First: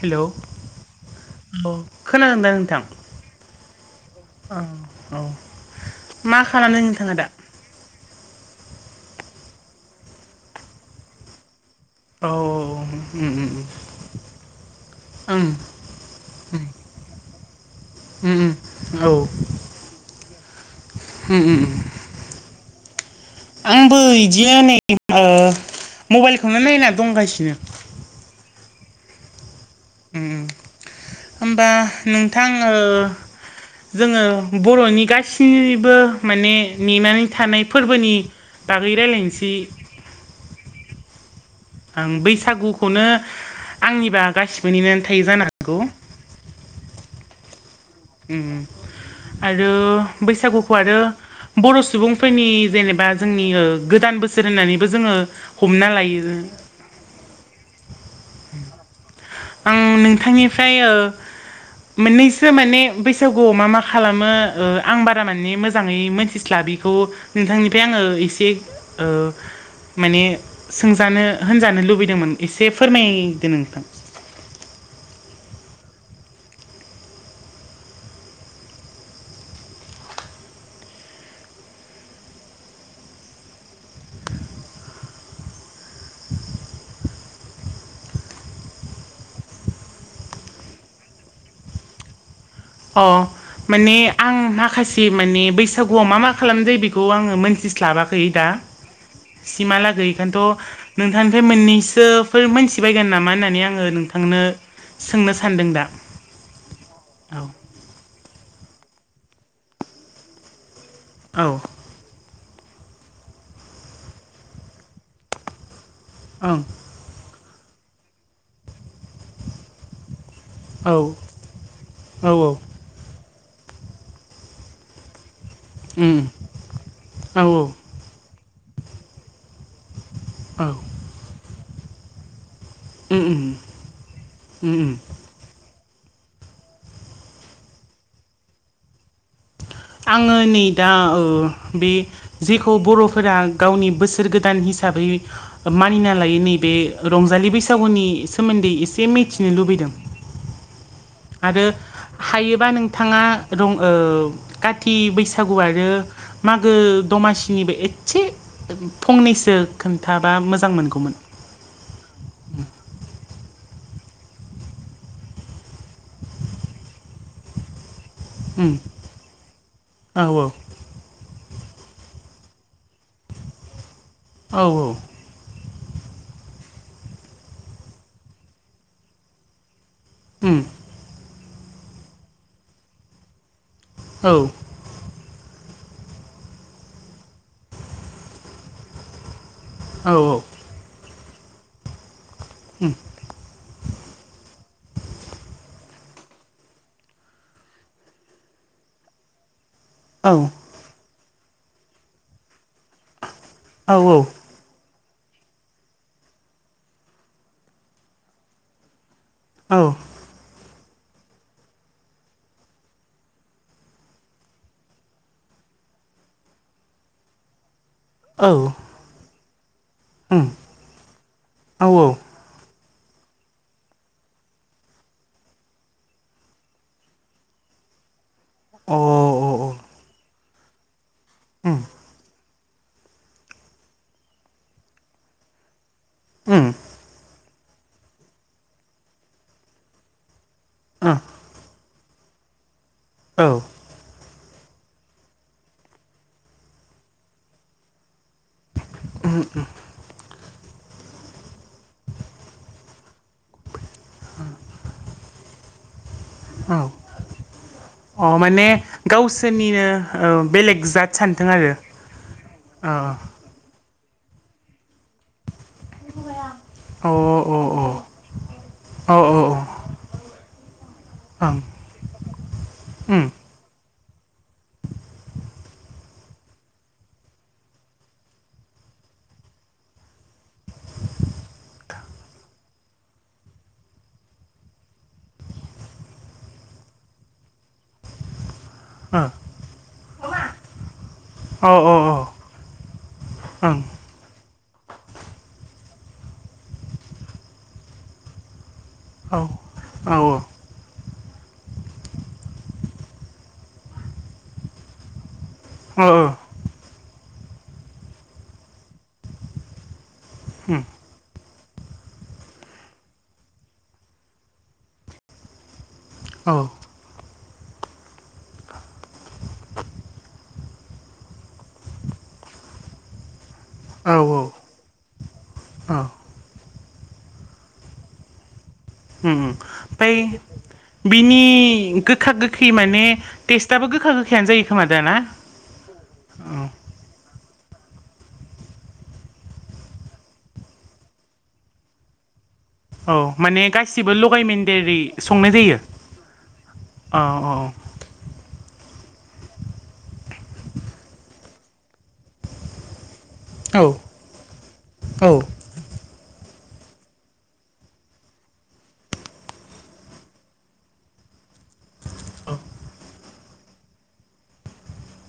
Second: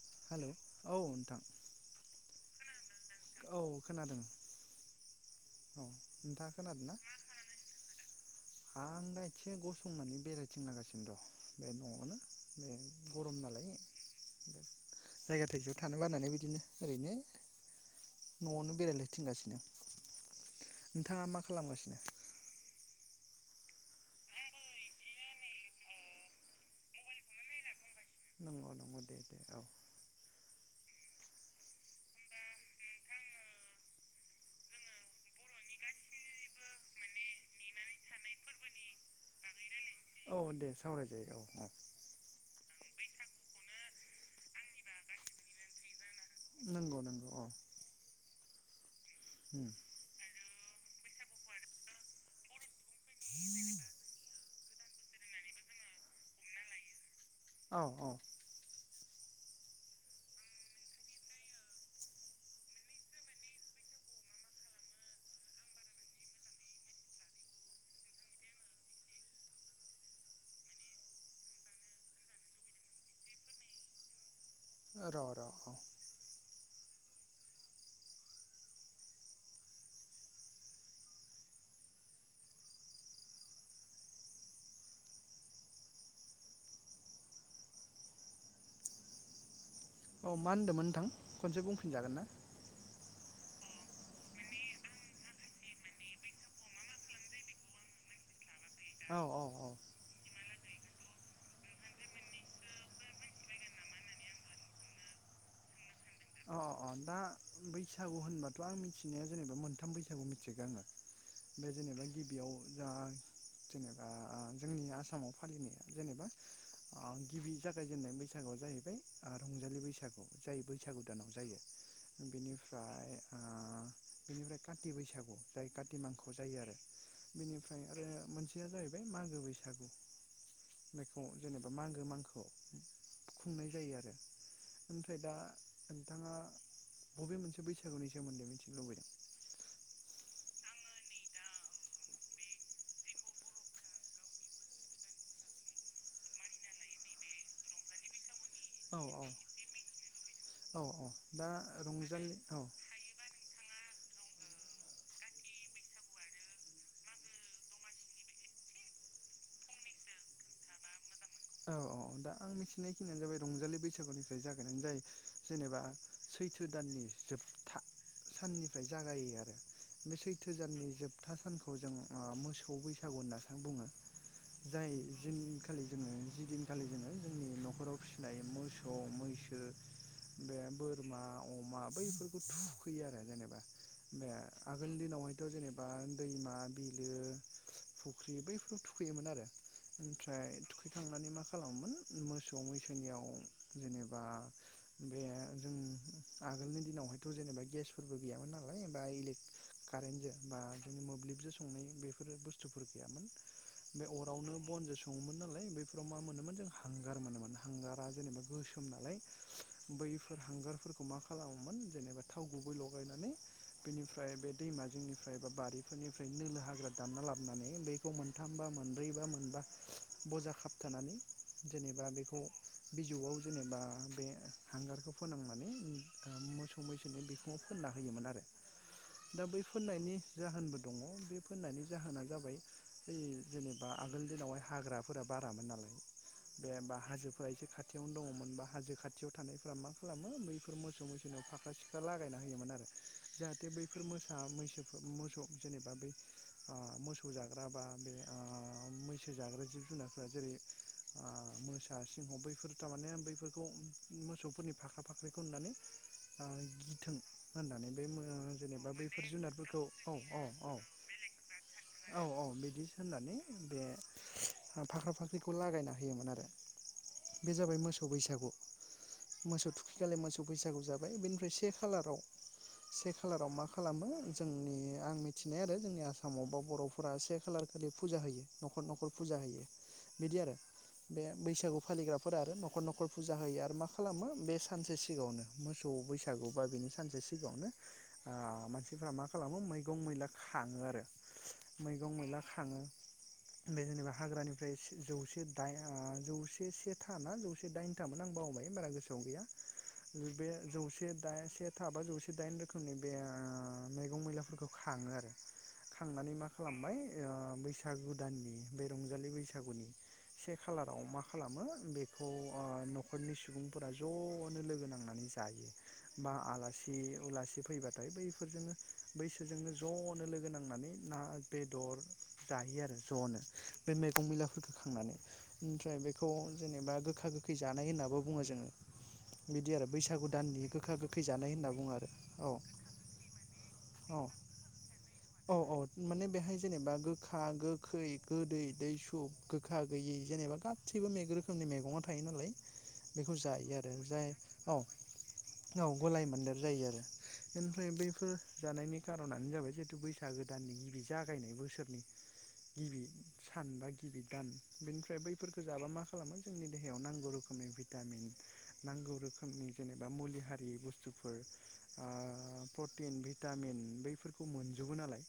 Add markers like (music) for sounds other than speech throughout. Hello औ नोंथां औ खोनादोंदा नोंथां? औ खोनादों ओं औ औ मा नोंथाङा खालामदों खोनादों ना नोंथाङा दा? (inaudible) औ औ बे औ ओम गरम ओम ओम नालाय जायगा थाइसेयाव थानो बानानै बिदिनो ओरैनो ओम न'आवनो औ बेरायलायथिंगासिनो नोंथाङा मा उम उम खालामगासिनो? आंबो इदिनो नै मबाइलखौनो नायना दंगासिनो नंगौ नंगौ दे दे औ ओम होमबा नोंथां ओ जोङो बर'नि गासिबो माने नेनानै थानाय फोरबोनि बागै रायलायनिसै औ दे सावरायजायो औ ओं बैसागुखौनो आंनिबा गासिबोनि थायो जानो हागौ नंगौ नंगौ औ ओम उम आरो बैसागुखौ आरो बर' सुबुंफोरनि जेनेब बा जोंनि गोदान बोसोर होननानैबो जोङो हमना लायो औ औ आं नोंथांनिफ्राय ओ मोननैसो माने बैसागुआव मा मा खालामो ओ आं बारा माने मोजाङै मोनथिस्ला बिखौ नोंथांनिफ्राय आङो इसे ओ माने सोंजानो होनजानो लुबैदोमोन इसे फोरमायदो नोंथां र' र' औ मा होनदोमोन नोंथां खनसे बुंफिनजागोन ना? अ माने आं माखासे माने बैसागुवाव मा मा खालामनाय जायो बेखौ आङो मोनथिस्लाबाखै दा औ औ औ सिमाला गैयिखानथ' नोंथांनिफ्राय मोननैसोफोर मोनथिबायगोन नामा होननानै आङो नोंथांनो सोंनो सानदों दा अ अ अ दा औ बैसागु होनबाथ' आं मिथिनाया जेनेबा मोनथाम बैसागु मिथिगोन आङो औ बे जेनेबा गिबियाव जा जेनेबा जोंनि आसामाव फालिनाय जेनेबा ओं गिबि जागायजेननाय बैसागुआ जाहैबाय रंजालि बैसागु जायो औ बैसागु दानाव जायो औ बेनिफ्राय ओ बेनिफ्राय काथि बैसागु जाय काति उम मांखौ जायो आरो औ बेनिफ्राय आरो मोनसेया जाहैबाय मागो बैसागु औ बेखौ जेनेबा मागो मांखौ उम उम खुंनाय जायो आरो उम उम ओमफ्राय दा नोंथाङा बबे मोनसे बैसागुनि सोमोन्दै मिथिनो लुबैदों आङो नै दा बे जेखौ बर'फोरा गावनि बोसोर गोदान हिसाबै हिसाबै मानिना लायो नैबे रंजालि बैसागुनि सोमोन्दै औ एसे औ मिथिनो लुबैदों औ औ दा आरो रंजालि औ हायोबा नोंथाङा रं काति बैसागु आरो मागो दमासिनिबो एसे फंनैसो खोन्थाबा मोजां मोनगौमोन औ औ दा आं मिथिनायखिनियानो जाबाय रंजालि बैसागुनिफ्राय जागायनानै जाय जेनेबा सैथो दाननि जोबथा उम साननिफ्राय जागायो आरो बे औ सैथो दाननि जोबथा सानखौ जों मोसौ बैसागु होननासो बुङो औ जाय औ जोंनि जिदिनखालि जोङो जोंनि न'खराव फिसिनाय मोसौ मैसो बे उम बोरमा अमा बैफोरखौ थुखैयो आरो जेनेबा बे औ आगोल दिनावहाय बे जेनेबा दैमा बिलो फुख्रि बैफोराव थुखैयोमोन आरो औ ओमफ्राय थुखैखांनानै मा खालामोमोन मोसौ उम मैसोनियाव जेनेबा बा बे जों आगोलनि दिनावहायथ' जेनेबा गेसफोरबो गैयामोन नालाय बा इले औ कारेन्टजों बा बिदिनो मोब्लिबजों संनाय बेफोर बुस्थु गैयामोन बे औ अरावनो बनजों सं बेफ्राव मा मोनोमोन जों हांगार मोनोमोन हांगारा जेनेबा गोसोम नालाय औ बैफोर हांगारफोर फोरखौ मा खालामोमोन जेनेबा थाव गुबै लगायनानै बेनिफ्राय बे दैमा जोंनिफ्राय ए बा बारि फोरनिफ्राय नोलो हाग्रा दानना लाबोनानै बेखौ मोनथाम बा औ मोनब्रै बा मोनबा बजा उम खाबथानानै औ जेनेबा बेखौ बिजौआव जेनेबा बे हांगारखौ फोनांनानै मोसौ मैसोनि बिखौङाव फोन फोनना होयोमोन आरो अ दा बै फोननायनि जाहोनबो दङ बे फोननायनि उम जाहोना जाबाय जेनेबा आगोलनि दिनावहाय हाग्राफोरा बारामोन नालाय उम बे बा हाजोफोरा एसे खाथियावनो दङमोन बा हाजो खाथियाव थानायफोरा मा खालामो बैफोर फोर मोसौ मैसौनाव फाख्रा सिखरा लागायना होयोमोन आरो ओ जाहाथे बैफोर मोसा मै मोसौ जेनेबा बै मोसौ जाग्रा बा बे मैसो जाग्रा जिब जुनारफोरा जेरै मोस दासिमाव बैफोर थारमाने बैफोरखौ मोसौफोरनि फाख्रा फाख्रिखौ नुनानै औ गिथों होननानै बे अ माने जेनेबा बैफोर जुनारफोरखौ औ औ औ बिराद सानथों आरो औ औ अ बिदिसो होननानै बे फाख्रा फाख्रिखौ लागायना होयोमोन आरो अ बे अ जाबाय मोसौ बैसागु अ मोसौ थुखै खालि मोसौ बैसागु जाबाय अ बेनिफ्राय ओं से खालाराव से उम खालाराव मा खालामो जोंनि आं मिथिनाय आरो जोंनि आसामाव बा बर'फोरा से खालार खालि फुजा होयो न'खर न'खर फुजा होयो बिदि आरो बे बैसागु फालिग्राफोर आरो न'खर न'खर फुजा होयो आरो मा खालामो बे सानसे सिगाङावनो मोसौ बैसागु बा बिनि सानसे सिगाङावनो मानसिफ्रा मा खालामो मैगं मैला खाङो आरो मैगं मैला खाङो बे जेनेबा हाग्रानि ओमफ्राय जौसे दाइन जौसे से था ना जौसे दाइनथामोन आं बावबाय बारा गोसो सोआव गैया बे जौसे दाइन से था बा जौसे दाइन रोखोमनि बे मैगं मैलाफोरखौ खाङो आरो खांनानै मा खालामबाय बैसागु दाननि बे रंजालि बैसागुनि से खालाराव मा खालामो बेखौ न'खरनि सुबुंफोरा ज'नो लोगो नांनानै जायो बा आलासि उलासि फैबाथाय बैफोरजोंनो बैसोरजोंनो ज'नो लोगो नानै ना बेदर जायो आरो जनो बे मैगं मैला गोखोखांनानै ओमफ्राय बेखौ जेनेबा गोखा गोखै जानाय होनाबो बुङो जोङो बिदि आरो ओमफ्राय बैसागु दाननि गोखा गोखै बिनि जानाय होनना बुङो आरो गोखा औ गोखै माने टेस्टाबो गोखा औ गोखैयानो जायो खोमा दा ना औ औ माने औ बेहाय जेनेबा गोखा गोखै गोदै दैसु सु गोखा गैयि जेनेबा गासैबो मेग रोखोमनि मैगङा थायो नालाय औ बेखौ माने जायो आरो गासिबो जाय औ लगायमोन्देरि संनाय जायो औ औ बेनिफ्राय बैफोर जानायनि खारनानो जाबाय जिहेथु बैसागोदाननि गिबि जागायनाय बोसोरनि गिबि सान औ बा गिबि दान बेनिफ्राय औ बैफोरखौ जाबा म खालामो जोंनि देहायाव नांगौ रोखोमनि भिटामिन नांगौ रोखोमनि जेनेबा मुलि हारि बुस बुस्थुफोर प्रटिन भिटामिन बैफोरखौ मोनजोबो नालाय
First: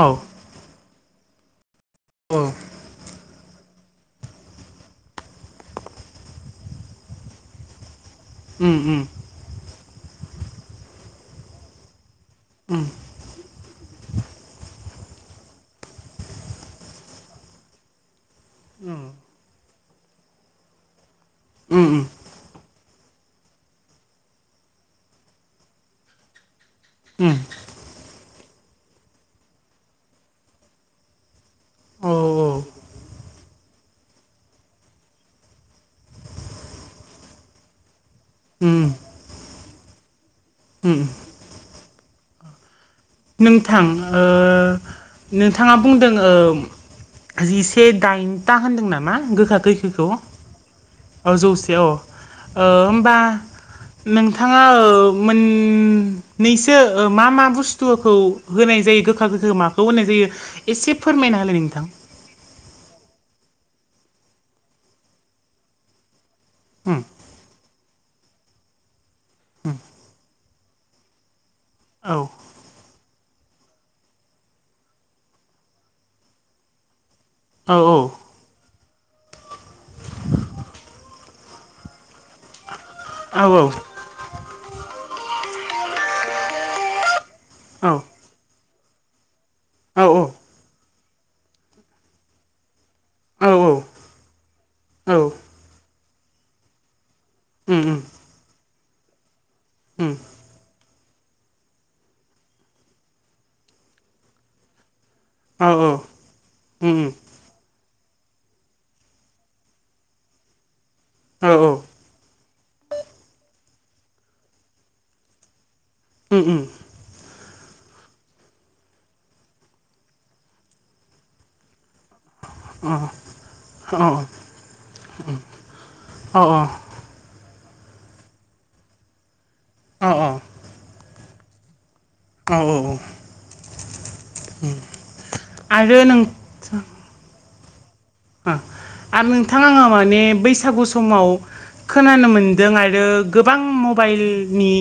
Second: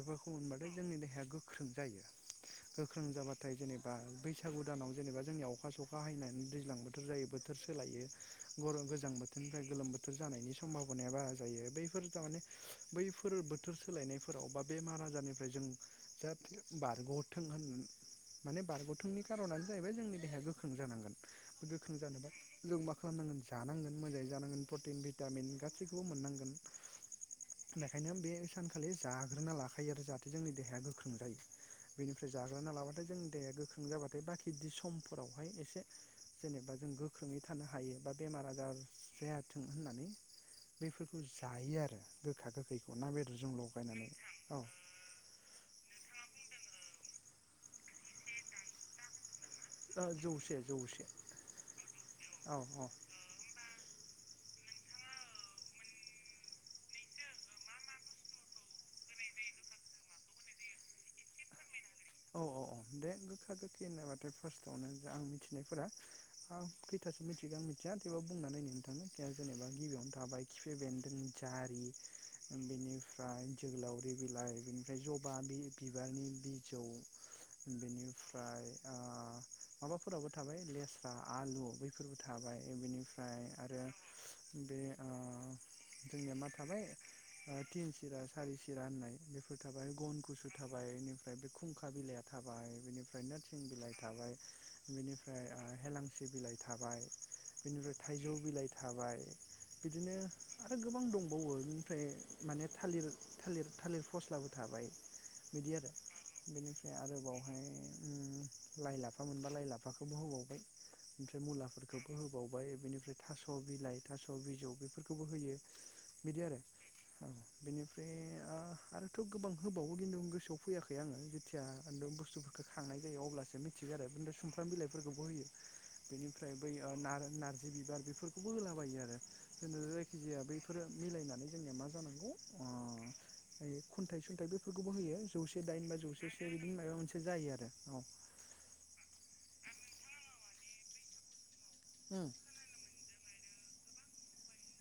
औ मोनबाथाय जोंनि देहाया गोख्रों जायो अ गोख्रों जाबाथाय जेनेबा बैसागु दानाव जेनेबा जोंनिया अखा सखा हैनानै दैज्लां बोथोर जायो बोथोर सोलायो उम गरम उम गोजां बोथोर फ्राय गोलोम बोथोर जानायनि समभाबनाया बारा जायो बैफोर थारमाने उम बैफोर बोथोर सोलायनायफोराव बेमार आजारनिफ्राय जों जाथे बारग'थों होन माने बारग'थोंनि खार'नानो जाहैबाय जोंनि देहाया गोख्रों जानांगोन उम उम गोख्रों जानोबा जों मा खालाम जानांगोन मोजाङै जानांगोन प्रटिन भिटामिन गासैखौबो मोननांगोन उम बेखायनो बे सानखालि जाग्रोना लाखायो आरो जाहाथे जोंनि देहाया गोख्रों जायो औ बेनिफ्राय औ जाग्रोना लाबाथाय जोंनि देहाया गोख्रों जाबाथाय बाखि समफोरावहाय एसे जेनेबा जों गोख्रोङै थानो हायो बा बेमार उम आजार जायाथों होननानै उम बेफोरखौ जायो आरो गोखा गोखै नोंथां ओ नोंथाङा बुंदों जिसे दाइनथा होनदों नामा गोखा ओ गोखैखौ जौसे जौसे औ जौसे औ औ औ होमबा नोंथाङा मोननैसो मा मा बुस थुखौ होनाय जायो गोखा गोखै माखौ होनाय जायो एसे फोरमायना हालाय नोंथां औ औ औ दे गोखा गोखै होनोबाथाय फार्स्टआवनो आं मिथिनायफोरा आं उम खैतासो मिथिगो आं आ थेवबाबो बुंनानै नायनि नोंथां जेनेबा गिबियावनो थाबाय खिफि बेन्दों जारि औ बेनि ओमफ्राय जोहोलावरि बिलाइ बिनिफ्राय जबा बिबारनि बिजौ औ बेनिफ्राय माबाफोराबो थाबाय लेस्रा आलु बैफोरबो थाबाय बेनिफ्राय फ्राय औ आरो बे जोंनिया मा थाबाय तिन औ सिरा सारि सिरा होननाय बेफोर थाबाय औ गन गुसु थाबाय ओमफ्राय बे खुंखा बिलाइया थाबाय बेनिफ्राय औ नोरसिं बिलाइ थाबाय औ बेनिफ्राय हेलांसि बिलाइ थाबाय उम बेनिफ्राय उम थाइजौ बिलाइ थाबाय उम बिदिनो आरो गोबां दंबावो बेनिफ्राय माने थालिर थालिर थालिर फस्लाबो था (unintelligible) मिडिया द अ बेनिफ्राय आरोबावहाय ओम लाइ लाफा मोनबा लाइ लाफाखौबो होबावबाय ओमफ्राय औ औ मुलाफोरखौबो होबावबाय बिनिफ्राय थास' बिलाइ थास' बिजौ बेफोरखौबो होयो बिदि उम आरो उम औ बेनिफ्राय आ आरोथ' गोबां होबावो खिन्थु आं गोसोआव फैयाखै आङो जेथिया बुस्थुफोरखौ अ खांनाय जायो अब्लासो मिथिया अ आरो (unintelligible) सुमफ्राम बिलाइफोरखौबो होयो अ बेनिफ्राय अ बै ओ नार जि बिबार बेफोरखौबो होलाबायो आरो जोंनो अ जायखिजाया बैफोरो मिलायनानै जोंनिया मा जानांगौ औ अ औ खुन्थाइ सुन्थाइ बेफोरखौबो होयो जौसे दाइन बा आरो जौसेसे नों बिदिनो माबा मोनसे जायो आरो औ ओ आरो नोंथां आङो माने बैसागु समाव औ खोनानो मोन्दों आरो गोबां मबाइलनि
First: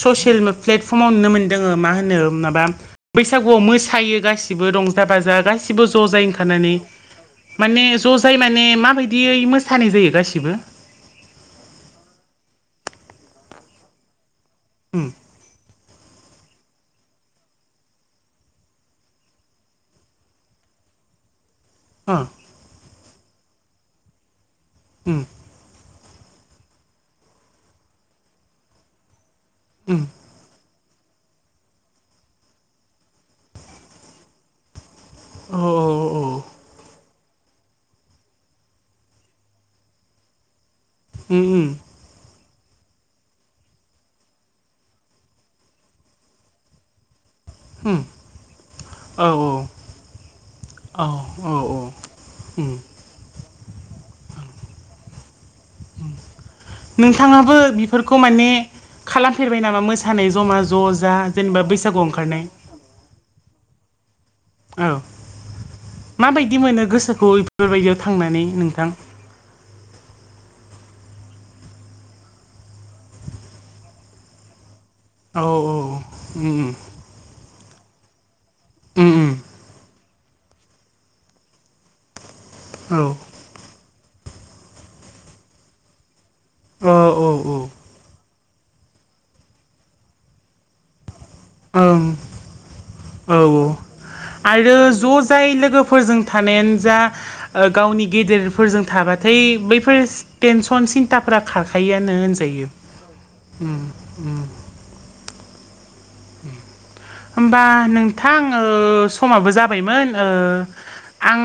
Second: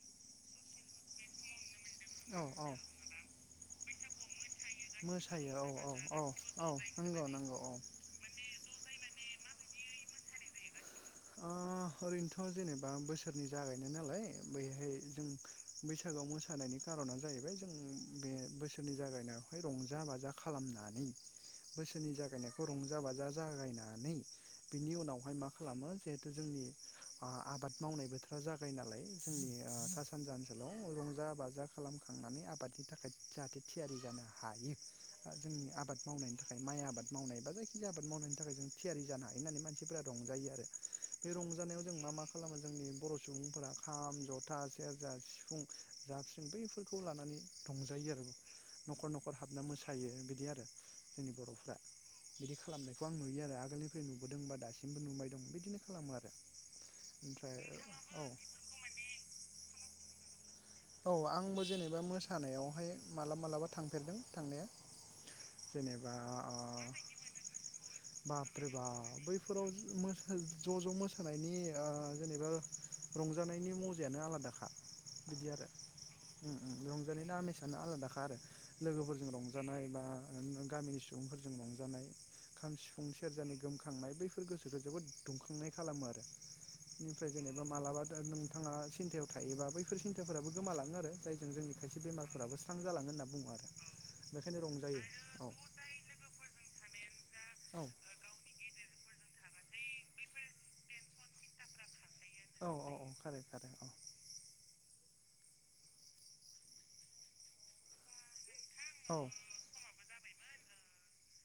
ससियेल प्लेटफर्माव नुनो मोन्दों ओ मा होनो औ माबा औ बैसागुआव मोसायो गास गासिबो रंजा बाजा मोसायो औ गासिबो औ ज औ जाइ ओंखारनानै औ नंगौ नंगौ औ माने ज जाय माने माबायदियै मोसानाय जायो गासिबो ओ ओरैनोथ' जेनेबा बोसोरनि जागायनाय नालाय बैहाय उम जों बैसागोआव मोसानायनि खार'ना जाहैबाय जों बे बोसोरनि जागायनायावहाय रंजा बाजा खालामना (unintelligible) बोसोरनि अ जागायनायखौ रंजा बाजा जागायनानै बिनि उम उनावहाय मा खालामो जिहेथु जोंनि ओ आबाद मावनाय बोथोरा जागायो नालाय जोंनि ओ सा सानजा ओनसोलाव रंजा बाजा खालामखांनानै आबादनि थाखाय जाहाथे थियारि जानो हायो उम औ जोंनि आबाद औ औ मावनायनि थाखाय माइ आबाद मावनाय बा जायखिनि आबाद मावनायनि थाखाय जों थियारि जानो हायो होननानै मानसिफोरा रंजायो आरो बे उम उम रंजानायाव जों मा खालामो जोंनि (unintelligible) बर' सुबुंफोरा खाम जथा सेरजा सिफुं जााबस्रिं बैफोरखौ लानानै उम रंजायो आरो न'खर औ न'खर हाबना मोसायो बिदि आरो जोंनि औ औ बर'फ्रा औ बिदि उम खालामनायखौ आं नुयो आरो आगोलनिफ्राय नुबोदों बा दासिमबो नुबाय दं बिदिनो खालामो ओम आरो नोंथाङाबो ओमफ्राय बेफोरखौ औ माने खालामफेरबाय नामा मोसानाय जमा ज औ जा आंबो जेनेबा बैसागुआव ओंखारनाय मोसानायावहाय मालाबा मालाबा थांफेरदों थांनाया औ जेनेबा माबायदि मोनो ओ गोसोखौ बेफोरबायदियाव थांनानै बाब्रेबा नोंथां बैफोराव मोस ज' ज' मोसानायनि ओ जेनेबा रंजानायनि मजायानो आलादाखा औ औ ओम उम ओम रंजानायनि आमेसआनो आलादाखा आरो उम लोगोफोरजों उम रंजानाय बा ओ गामिनि सुबुंफोरजों रंजानाय खाम औ सिफुं सेरजानि गोम खांनाय बैफोर गोसोखौ जोबोद दुंखांनाय खालामो आरो औ बेनिफ्राय औ जेनेबा मालाबा नों बिथाङा सिन्थायाव थायोबा बैफोर सिन्थाफोराबो गोमालाङो आरो जायजों जोंनि खायसे ओं बेमारफोराबो स्रां जालाङो होनना औ बुङो आरो बेखायनो आरो रंजायो ज' औ जाय लोगोफोरजों थानायानो जा ओ औ गावनि गेदेरफोरजों थाबा (unintelligible) बैफोर टेनसन सिन्थाफोरा खारखायो आरो नो औ होनजायो औ औ खारो खारो उम उम होमबा नोंथां ओ औ समाबो जाबायमोन ओ (unintelligible) आं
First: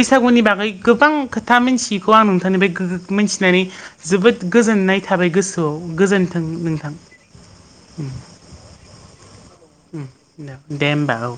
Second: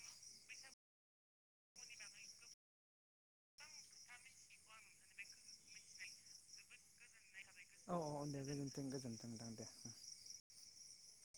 बैसागुनि बागै गोबां खोथा मिथियैखौ आं नोंथांनिफ्राय मिथिनानै जोबोद जोबोद गोजोननाय थाबाय गोसोआव गोजोन्थों नोंथां औ दे गोजोनथों गोजोनथों उम द दे होमबा औ